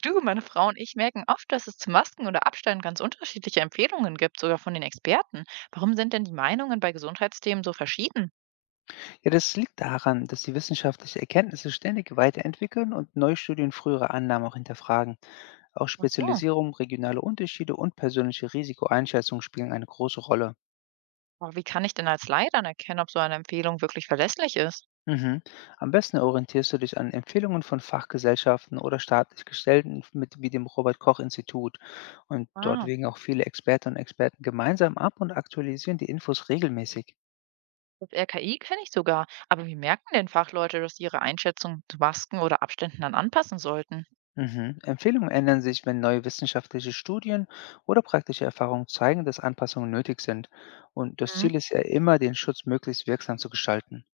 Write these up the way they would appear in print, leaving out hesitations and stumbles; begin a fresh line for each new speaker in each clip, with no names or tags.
Du, meine Frau und ich merken oft, dass es zu Masken oder Abständen ganz unterschiedliche Empfehlungen gibt, sogar von den Experten. Warum sind denn die Meinungen bei Gesundheitsthemen so verschieden?
Ja, das liegt daran, dass die wissenschaftliche Erkenntnisse ständig weiterentwickeln und neue Studien frühere Annahmen auch hinterfragen. Auch
Ach so,
Spezialisierung, regionale Unterschiede und persönliche Risikoeinschätzung spielen eine große Rolle.
aber wie kann ich denn als Laie dann erkennen, ob so eine Empfehlung wirklich verlässlich ist?
Mhm. Am besten orientierst du dich an Empfehlungen von Fachgesellschaften oder staatlich gestellten mit, wie dem Robert Koch Institut. Und dort
Ah,
wägen auch viele Expertinnen und Experten gemeinsam ab und aktualisieren die Infos regelmäßig.
das RKI kenne ich sogar. Aber wie merken denn Fachleute, dass sie ihre Einschätzung zu Masken oder Abständen dann anpassen sollten?
Mhm. Empfehlungen ändern sich, wenn neue wissenschaftliche Studien oder praktische Erfahrungen zeigen, dass Anpassungen nötig sind. Und das
Mhm,
Ziel ist ja immer, den Schutz möglichst wirksam zu gestalten.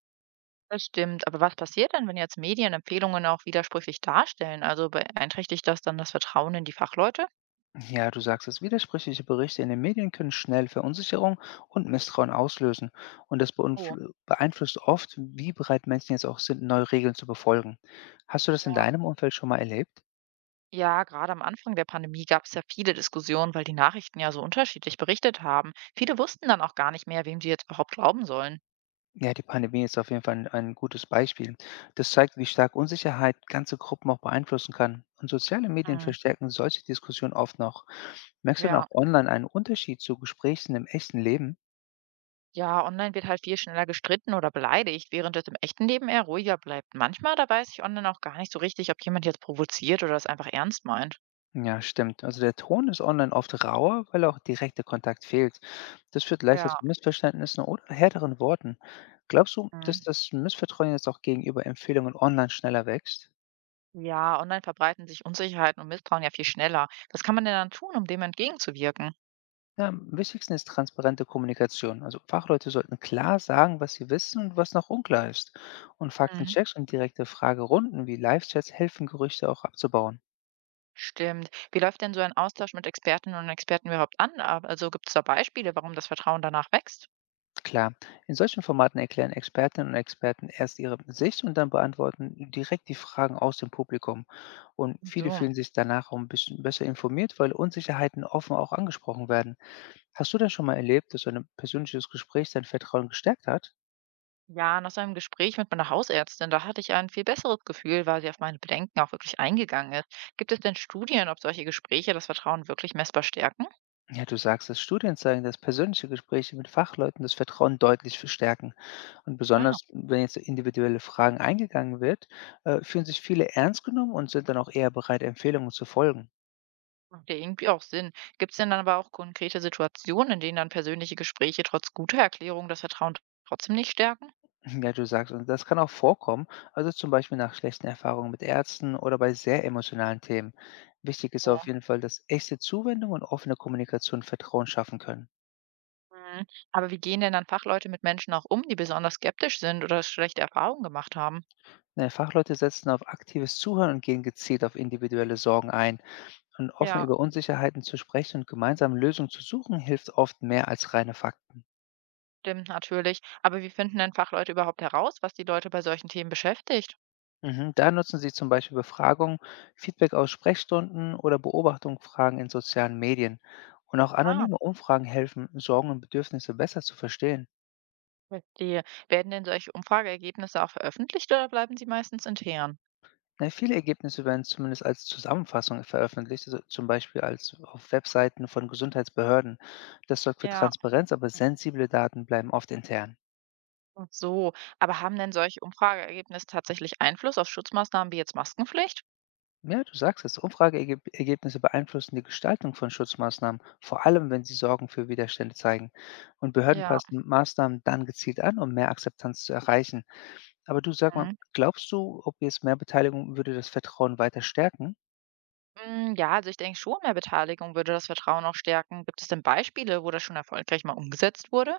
das stimmt. Aber was passiert denn, wenn jetzt Medien Empfehlungen auch widersprüchlich darstellen? Also beeinträchtigt das dann das Vertrauen in die Fachleute?
Ja, du sagst es, widersprüchliche Berichte in den Medien können schnell Verunsicherung und Misstrauen auslösen. Und das
Oh,
beeinflusst oft, wie bereit Menschen jetzt auch sind, neue Regeln zu befolgen. Hast du das in
ja.
deinem Umfeld schon mal erlebt?
Ja, gerade am Anfang der Pandemie gab es ja viele Diskussionen, weil die Nachrichten ja so unterschiedlich berichtet haben. Viele wussten dann auch gar nicht mehr, wem sie jetzt überhaupt glauben sollen.
Ja, die Pandemie ist auf jeden Fall 'n ein gutes Beispiel. Das zeigt, wie stark Unsicherheit ganze Gruppen auch beeinflussen kann. Und soziale Medien
Mm,
verstärken solche Diskussionen oft noch. Merkst du denn
ja.
auch online einen Unterschied zu Gesprächen im echten Leben?
Ja, online wird halt viel schneller gestritten oder beleidigt, während es im echten Leben eher ruhiger bleibt. Manchmal, da weiß ich online auch gar nicht so richtig, ob jemand jetzt provoziert oder es einfach ernst meint.
Ja, stimmt. Also der Ton ist online oft rauer, weil auch direkter Kontakt fehlt. Das führt leichter
Ja.
zu Missverständnissen oder härteren Worten. Glaubst du,
Mm.
dass das Missvertrauen jetzt auch gegenüber Empfehlungen online schneller wächst?
Ja, online verbreiten sich Unsicherheiten und Misstrauen ja viel schneller. Was kann man denn dann tun, um dem entgegenzuwirken?
Ja, am wichtigsten ist transparente Kommunikation. Also Fachleute sollten klar sagen, was sie wissen und was noch unklar ist. Und
Mm.
Faktenchecks und direkte Fragerunden wie Live-Chats helfen, Gerüchte auch abzubauen.
Stimmt. Wie läuft denn so ein Austausch mit Expertinnen und Experten überhaupt an? Ab also, gibt es da Beispiele, warum das Vertrauen danach wächst?
Klar, in solchen Formaten erklären Expertinnen und Experten erst ihre Sicht und dann beantworten direkt die Fragen aus dem Publikum. Und viele
So.
fühlen sich danach auch ein bisschen besser informiert, weil Unsicherheiten offen auch angesprochen werden. Hast du denn schon mal erlebt, dass so ein persönliches Gespräch dein Vertrauen gestärkt hat?
Ja, nach so einem Gespräch mit meiner Hausärztin, da hatte ich ein viel besseres Gefühl, weil sie auf meine Bedenken auch wirklich eingegangen ist. Gibt es denn Studien, ob solche Gespräche das Vertrauen wirklich messbar stärken?
Ja, du sagst es, Studien zeigen, dass persönliche Gespräche mit Fachleuten das Vertrauen deutlich verstärken. Und
Ah,
besonders, wenn jetzt individuelle Fragen eingegangen wird, fühlen sich viele ernst genommen und sind dann auch eher bereit, Empfehlungen zu folgen.
macht ja irgendwie auch Sinn. Gibt es denn dann aber auch konkrete Situationen, in denen dann persönliche Gespräche trotz guter Erklärung das Vertrauen trotzdem nicht stärken?
Ja, du sagst, und das kann auch vorkommen, also zum Beispiel nach schlechten Erfahrungen mit Ärzten oder bei sehr emotionalen Themen. Wichtig ist auf jeden Fall, dass echte Zuwendung und offene Kommunikation Vertrauen schaffen können.
Mhm. Aber wie gehen denn dann Fachleute mit Menschen auch um, die besonders skeptisch sind oder schlechte Erfahrungen gemacht haben?
Ne, Fachleute setzen auf aktives Zuhören und gehen gezielt auf individuelle Sorgen ein. Und offen
Ja,
über Unsicherheiten zu sprechen und gemeinsam Lösungen zu suchen, hilft oft mehr als reine Fakten.
stimmt natürlich. Aber wie finden denn Fachleute überhaupt heraus, was die Leute bei solchen Themen beschäftigt?
Mhm. Da nutzen Sie zum Beispiel Befragungen, Feedback aus Sprechstunden oder Beobachtungsfragen in sozialen Medien. Und auch
Ah,
anonyme Umfragen helfen, Sorgen und Bedürfnisse besser zu verstehen.
verstehe. Werden denn solche Umfrageergebnisse auch veröffentlicht oder bleiben sie meistens intern?
Na, viele Ergebnisse werden zumindest als Zusammenfassung veröffentlicht, also zum Beispiel als auf Webseiten von Gesundheitsbehörden. Das sorgt für
Ja,
Transparenz, aber sensible Daten bleiben oft intern.
ach so. Aber haben denn solche Umfrageergebnisse tatsächlich Einfluss auf Schutzmaßnahmen wie jetzt Maskenpflicht?
Ja, du sagst es. Umfrageergebnisse beeinflussen die Gestaltung von Schutzmaßnahmen, vor allem wenn sie Sorgen für Widerstände zeigen. Und Behörden
Ja.
passen Maßnahmen dann gezielt an, um mehr Akzeptanz zu erreichen. Aber du sag mal,
Mhm.
glaubst du, ob jetzt mehr Beteiligung würde das Vertrauen weiter stärken?
Mm, ja, also ich denke schon, mehr Beteiligung würde das Vertrauen auch stärken. Gibt es denn Beispiele, wo das schon erfolgreich mal umgesetzt wurde?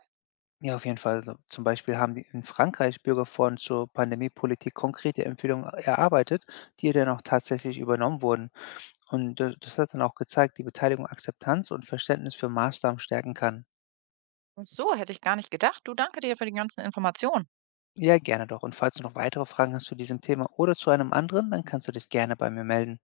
Ja, auf jeden Fall. Also zum Beispiel haben die in Frankreich Bürgerforen zur Pandemiepolitik konkrete Empfehlungen erarbeitet, die dann auch tatsächlich übernommen wurden. Und das hat dann auch gezeigt, die Beteiligung Akzeptanz und Verständnis für Maßnahmen stärken kann.
Ach so, hätte ich gar nicht gedacht. Du, danke dir für die ganzen Informationen.
Ja, gerne doch. Und falls du noch weitere Fragen hast zu diesem Thema oder zu einem anderen, dann kannst du dich gerne bei mir melden.